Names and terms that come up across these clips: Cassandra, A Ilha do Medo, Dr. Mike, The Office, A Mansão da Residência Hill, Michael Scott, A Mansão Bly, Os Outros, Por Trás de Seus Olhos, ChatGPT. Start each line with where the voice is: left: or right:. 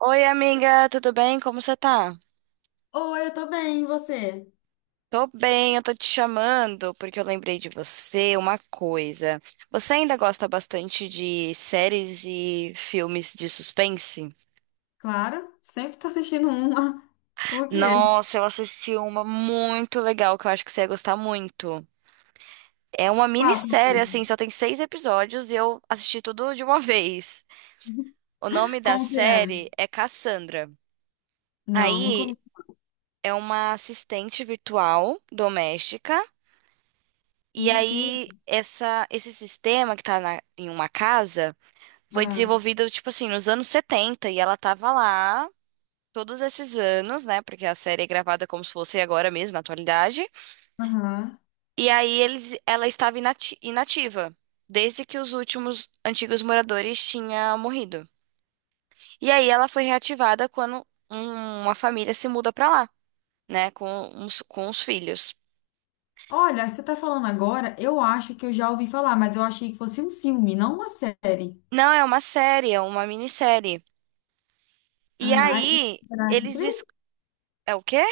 right: Oi, amiga, tudo bem? Como você tá?
left: Oi, eu tô bem, e você?
right: Tô bem, eu tô te chamando porque eu lembrei de você uma coisa. Você ainda gosta bastante de séries e filmes de suspense?
left: Claro, sempre tô assistindo uma. Por quê?
right: Nossa, eu assisti uma muito legal que eu acho que você ia gostar muito. É uma
left: Qual?
right: minissérie, assim, só tem 6 episódios e eu assisti tudo de uma vez. O nome da
left: Como que é?
right: série é Cassandra.
left: Não, nunca
right: Aí
left: ouvi.
right: é uma assistente virtual doméstica. E
left: Meu Deus.
right: aí, esse sistema que tá em uma casa foi
left: Ah,
right: desenvolvido, tipo assim, nos anos 70 e ela tava lá todos esses anos, né? Porque a série é gravada como se fosse agora mesmo, na atualidade.
left: aham.
right: E aí, ela estava inativa, desde que os últimos antigos moradores tinham morrido. E aí, ela foi reativada quando uma família se muda pra lá, né? Com os filhos.
left: Olha, você tá falando agora, eu acho que eu já ouvi falar, mas eu achei que fosse um filme, não uma série.
right: Não, é uma série, é uma minissérie. E
left: Ah,
right: aí,
left: é na
right: eles.
left: Netflix?
right: É o quê?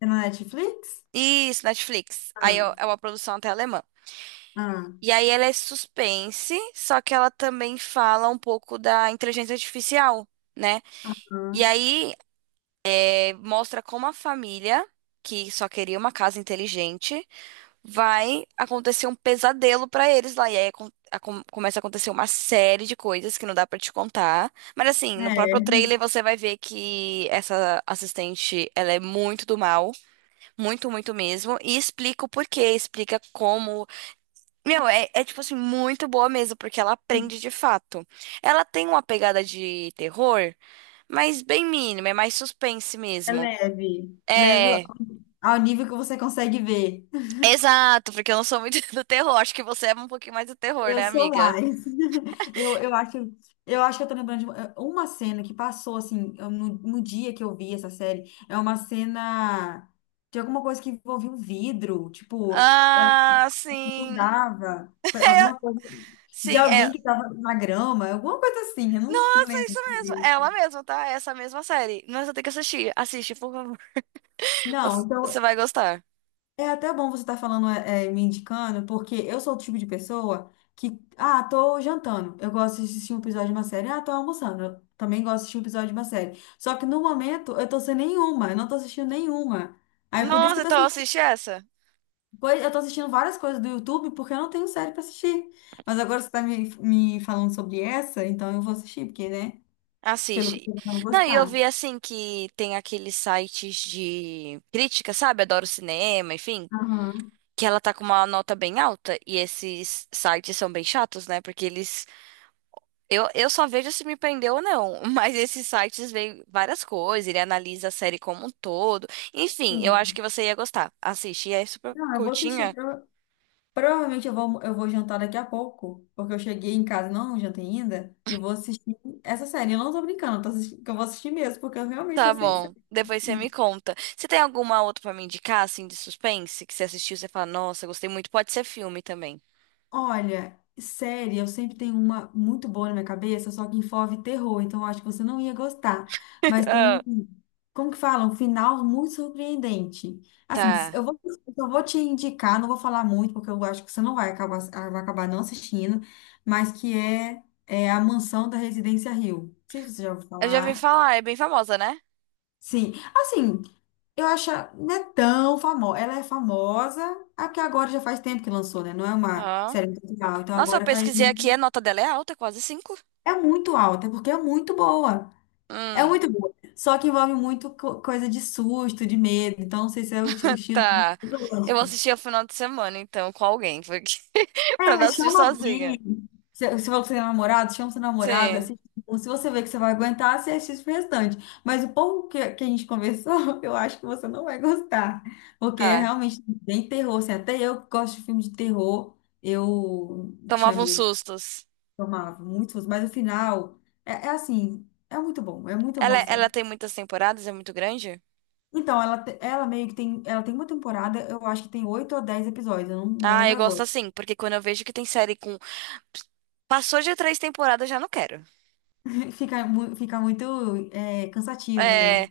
left: É na Netflix?
right: Isso, Netflix. Aí
left: Ah,
right: é uma produção até alemã.
left: ah,
right: E aí ela é suspense, só que ela também fala um pouco da inteligência artificial, né?
left: ah.
right: E aí mostra como a família, que só queria uma casa inteligente, vai acontecer um pesadelo pra eles lá. E aí começa a acontecer uma série de coisas que não dá pra te contar. Mas assim, no próprio
left: É,
right: trailer você vai ver que essa assistente, ela é muito do mal. Muito, muito mesmo. E explica o porquê, explica como. Meu, é tipo assim, muito boa mesmo, porque ela aprende de fato. Ela tem uma pegada de terror, mas bem mínima, é mais suspense
left: é
right: mesmo.
left: leve. Leve
right: É,
left: ao nível que você consegue ver.
right: exato, porque eu não sou muito do terror. Acho que você é um pouquinho mais do terror,
left: Eu
right: né,
left: sou
right: amiga?
left: mais. Eu, eu acho, eu acho que eu tô lembrando de uma cena que passou, assim, no dia que eu vi essa série. É uma cena de alguma coisa que envolvia um vidro. Tipo, ela
right: Ah, sim.
left: mudava pra alguma coisa de
right: Sim, é.
left: alguém que tava na grama, alguma coisa assim, eu não
right: Nossa,
left: lembro.
right: isso mesmo. É ela
left: direito.
right: mesma, tá? É essa mesma série. Nossa, tem que assistir. Assiste, por favor.
left: Não,
right: Você
left: então
right: vai gostar.
left: é até bom você estar falando, é, é, me indicando, porque eu sou o tipo de pessoa que, ah, tô jantando, eu gosto de assistir um episódio de uma série, ah, tô almoçando, eu também gosto de assistir um episódio de uma série. Só que no momento eu tô sem nenhuma, eu não tô assistindo nenhuma. Aí por isso que
right: Nossa,
left: eu tô
right: então
left: assistindo,
right: assiste essa.
left: eu tô assistindo várias coisas do YouTube porque eu não tenho série pra assistir. Mas agora você tá me falando sobre essa, então eu vou assistir, porque, né, pelo que
right: Assiste.
left: eu tô vou
right: Não, e eu
left: gostar.
right: vi assim que tem aqueles sites de crítica, sabe? Adoro cinema, enfim.
left: Aham,
right: Que ela tá com uma nota bem alta. E esses sites são bem chatos, né? Porque eles. Eu só vejo se me prendeu ou não. Mas esses sites veem várias coisas. Ele analisa a série como um todo. Enfim, eu acho
left: sim.
right: que você ia gostar. Assiste. E é super
left: Não, eu vou assistir,
right: curtinha.
left: Provavelmente eu vou jantar daqui a pouco, porque eu cheguei em casa e não jantei ainda, e vou assistir essa série. Eu não tô brincando, que eu vou assistir mesmo, porque eu realmente
right: Tá
left: tô sem.
right: bom. Depois você me conta. Você tem alguma outra pra me indicar, assim, de suspense? Que você assistiu e você fala, nossa, gostei muito. Pode ser filme também.
left: Olha, série, eu sempre tenho uma muito boa na minha cabeça, só que envolve terror, então eu acho que você não ia gostar. Mas tem um, como que fala? Um final muito surpreendente. Assim,
right: Tá.
left: eu só vou te indicar, não vou falar muito, porque eu acho que você não vai acabar, ah, vai acabar não assistindo, mas que é A Mansão da Residência Hill. Não sei se você já ouviu
right: Eu já vi
left: falar.
right: falar, é bem famosa, né?
left: Sim, assim, eu acho, ah, não é tão famosa. Ela é famosa, é porque agora já faz tempo que lançou, né? Não é uma
right: Ó.
left: série muito legal. Então
right: Nossa, eu
left: agora caiu.
right: pesquisei aqui, a nota dela é alta, quase 5.
left: É muito alta, porque é muito boa. É
right: Hum,
left: muito boa. Só que envolve muito coisa de susto, de medo. Então, não sei se é o estilo que
right: tá.
left: você
right: Eu vou
left: gosta.
right: assistir ao final de semana, então, com alguém, porque pra
left: É,
right: não assistir
left: chama
right: sozinha.
left: alguém. Se você é namorado, chama seu namorado,
right: Sim,
left: assiste. Se você vê que você vai aguentar, você assiste o restante. Mas o pouco que a gente conversou, eu acho que você não vai gostar. Porque é
right: tá.
left: realmente bem terror. Assim, até eu que gosto de filme de terror, eu tinha
right: Tomava uns
left: medo,
right: sustos.
left: tomava muito susto. Mas o final, é assim, é muito bom. É muito bom
right: Ela,
left: a
right: ela
left: série.
right: tem muitas temporadas, é muito grande?
left: Então, ela, ela meio que tem, ela tem uma temporada, eu acho que tem oito ou 10 episódios, eu não, não
right: Ah,
left: lembro
right: eu gosto
left: agora.
right: assim, porque quando eu vejo que tem série com. Passou de 3 temporadas, eu já não quero.
left: Fica muito cansativo, né?
right: É.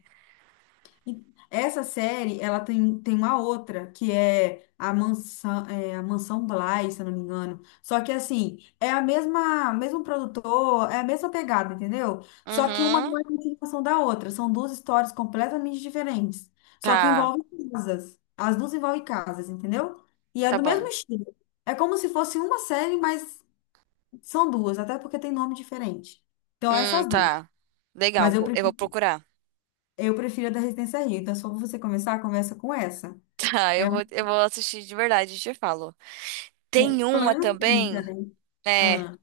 left: Essa série, ela tem, tem uma outra, que é, a Mansão Bly, se eu não me engano. Só que, assim, é mesmo produtor, é a mesma pegada, entendeu? Só que uma
right: Uhum.
left: não é a continuação da outra. São duas histórias completamente diferentes. Só que
right: Tá,
left: envolvem casas. As duas envolvem casas, entendeu? E é
right: tá
left: do mesmo
right: bom.
left: estilo. É como se fosse uma série, mas são duas, até porque tem nome diferente. Então, essas duas.
right: Tá. Legal,
left: Mas eu
right: eu vou
left: prefiro
right: procurar.
left: eu prefiro a da Resistência Rio. Então, se for você começar, começa com essa.
right: Tá, eu
left: É,
right: vou, eu vou assistir de verdade, e te falo. Tem
left: pelo
right: uma
left: menos tenta,
right: também,
left: né?
right: é,
left: Ah,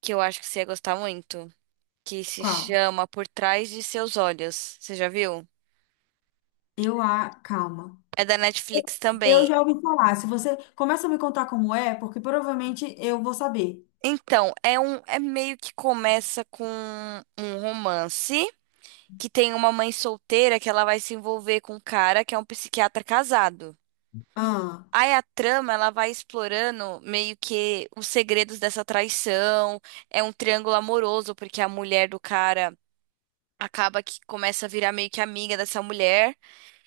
right: que eu acho que você ia gostar muito, que se
left: qual?
right: chama Por Trás de Seus Olhos. Você já viu?
left: Eu a. Calma.
right: É da Netflix
left: Eu
right: também.
left: já ouvi falar. Se você começa a me contar como é, porque provavelmente eu vou saber.
right: Então, é meio que começa com um romance que tem uma mãe solteira que ela vai se envolver com um cara que é um psiquiatra casado.
left: Ah,
right: Aí a trama, ela vai explorando meio que os segredos dessa traição, é um triângulo amoroso, porque a mulher do cara acaba que começa a virar meio que amiga dessa mulher,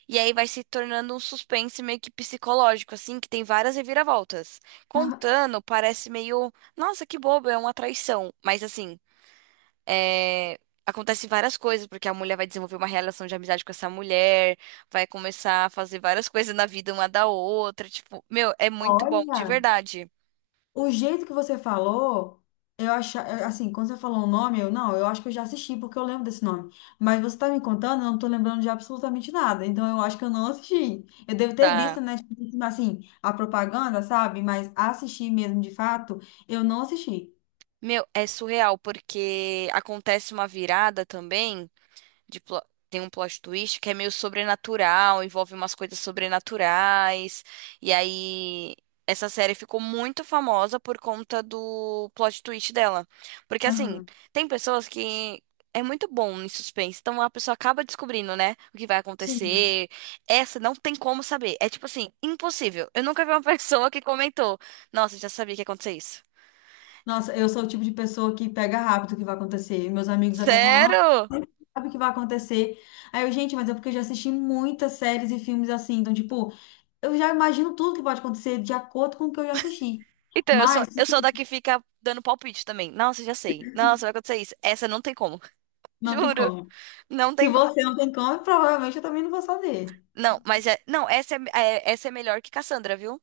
right: e aí vai se tornando um suspense meio que psicológico, assim, que tem várias reviravoltas.
left: ah,
right: Contando, parece meio, nossa, que bobo, é uma traição. Mas assim, é... acontece várias coisas, porque a mulher vai desenvolver uma relação de amizade com essa mulher, vai começar a fazer várias coisas na vida uma da outra, tipo, meu, é muito bom, de
left: olha.
right: verdade,
left: O jeito que você falou, eu acho, assim, quando você falou o nome, eu não, eu acho que eu já assisti porque eu lembro desse nome. Mas você tá me contando, eu não tô lembrando de absolutamente nada. Então eu acho que eu não assisti. Eu devo ter
right: tá?
left: visto, né, tipo assim, a propaganda, sabe? Mas assistir mesmo de fato, eu não assisti.
right: Meu, é surreal, porque acontece uma virada também. de plo- Tem um plot twist que é meio sobrenatural, envolve umas coisas sobrenaturais. E aí essa série ficou muito famosa por conta do plot twist dela. Porque assim,
left: Aham.
right: tem pessoas que é muito bom em suspense, então a pessoa acaba descobrindo, né, o que vai
left: Sim.
right: acontecer. Essa não tem como saber. É tipo assim, impossível. Eu nunca vi uma pessoa que comentou: "Nossa, já sabia que ia acontecer isso".
left: Nossa, eu sou o tipo de pessoa que pega rápido o que vai acontecer. E meus amigos até falam, nossa,
right: Sério?
left: você sabe o que vai acontecer. Aí eu, gente, mas é porque eu já assisti muitas séries e filmes assim, então, tipo, eu já imagino tudo que pode acontecer de acordo com o que eu já assisti.
right: Então, eu sou,
left: Mas
right: eu sou da que fica dando palpite também. Nossa, já sei. Nossa, vai acontecer isso. Essa não tem como.
left: não tem
right: Juro.
left: como.
right: Não
left: Se
right: tem como.
left: você não tem como, provavelmente eu também não vou saber.
right: Não, mas é. Não, essa essa é melhor que Cassandra, viu?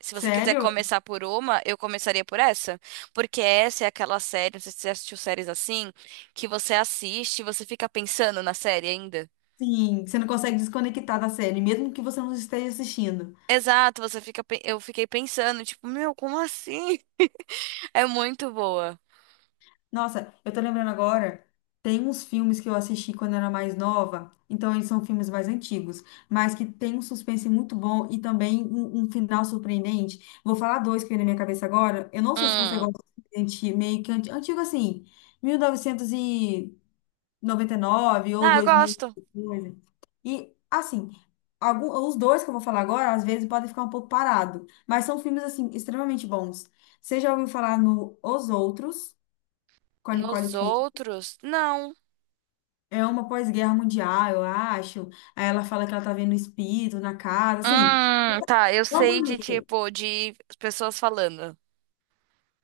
right: Se você quiser
left: Sério?
right: começar por uma, eu começaria por essa. Porque essa é aquela série, não sei se você assistiu séries assim, que você assiste e você fica pensando na série ainda.
left: Sim, você não consegue desconectar da série, mesmo que você não esteja assistindo.
right: Exato, você fica. Eu fiquei pensando, tipo, meu, como assim? É muito boa.
left: Nossa, eu tô lembrando agora, tem uns filmes que eu assisti quando eu era mais nova, então eles são filmes mais antigos, mas que tem um suspense muito bom e também um final surpreendente. Vou falar dois que vem na minha cabeça agora. Eu não sei se você
right: Hum.
left: gosta de antigo assim, 1999 ou
right: Ah, eu
left: 2000
right: gosto.
left: e coisa. E, assim, algum, os dois que eu vou falar agora, às vezes podem ficar um pouco parado, mas são filmes, assim, extremamente bons. Você já ouviu falar no Os Outros, com a Nicole
right: Nos
left: Kidman?
right: outros, não.
left: É uma pós-guerra mundial, eu acho. Aí ela fala que ela tá vendo espírito na casa, assim.
right: Tá, eu
left: Não vou
right: sei de
left: ler.
right: tipo, de pessoas falando.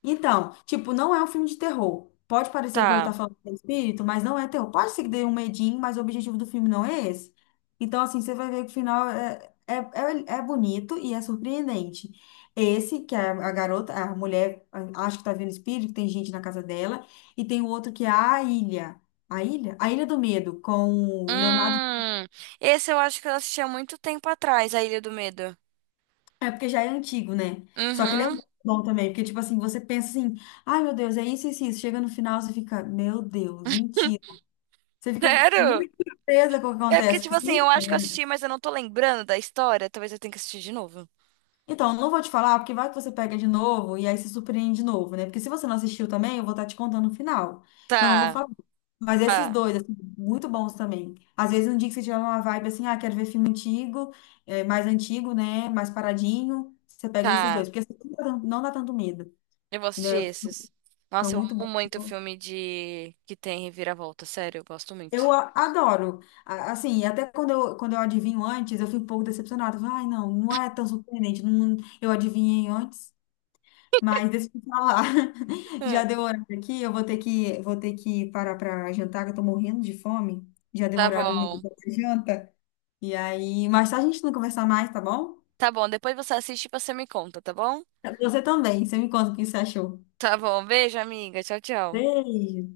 left: Então, tipo, não é um filme de terror. Pode parecer por eu
right: Tá.
left: estar falando de espírito, mas não é terror. Pode ser que dê um medinho, mas o objetivo do filme não é esse. Então, assim, você vai ver que o final é bonito e é surpreendente. Esse, que é a garota, a mulher, acha que tá vendo espírito, tem gente na casa dela, e tem o outro que é a ilha. A ilha? A Ilha do Medo, com o Leonardo.
right: Hum, Esse eu acho que eu assisti há muito tempo atrás, A Ilha do Medo.
left: É porque já é antigo, né? Só que ele é
right: Uhum.
left: muito bom também, porque, tipo assim, você pensa assim. Ai, meu Deus, é isso, isso, isso. Chega no final, você fica, meu Deus, mentira. Você fica
right: Sério?
left: muito surpresa com o que
right: É porque,
left: acontece.
right: tipo
left: Porque você não
right: assim, eu acho que eu
left: espera.
right: assisti, mas eu não tô lembrando da história. Talvez eu tenha que assistir de novo.
left: Então, eu não vou te falar, porque vai que você pega de novo e aí se surpreende de novo, né? Porque se você não assistiu também, eu vou estar te contando o final. Então, eu não vou
right: Tá,
left: falar. Mas esses
right: tá,
left: dois, assim, muito bons também. Às vezes, um dia que você tiver uma vibe assim, ah, quero ver filme antigo, eh, mais antigo, né? Mais paradinho, você pega esses
right: tá.
left: dois. Porque assim, não dá tanto medo,
right: Eu vou assistir
left: entendeu?
right: esses.
left: São
right: Nossa, eu
left: muito bons.
right: amo muito filme de que tem reviravolta. Sério, eu gosto muito.
left: Adoro. Assim, até quando quando eu adivinho antes, eu fico um pouco decepcionada. Eu falo, ai, não, não é tão surpreendente. Não, eu adivinhei antes. Mas deixa eu te falar. Já
right: Hum,
left: deu horário aqui, eu vou ter que parar para jantar, que eu tô morrendo de fome. Já deu
right: tá
left: horário do meu
right: bom.
left: da minha janta. E aí, mais tarde a gente não conversar mais, tá bom?
right: Tá bom, depois você assiste e você me conta, tá bom?
left: Você também. Você me conta o que você achou.
right: Tá bom, beijo, amiga. Tchau, tchau.
left: Beijo.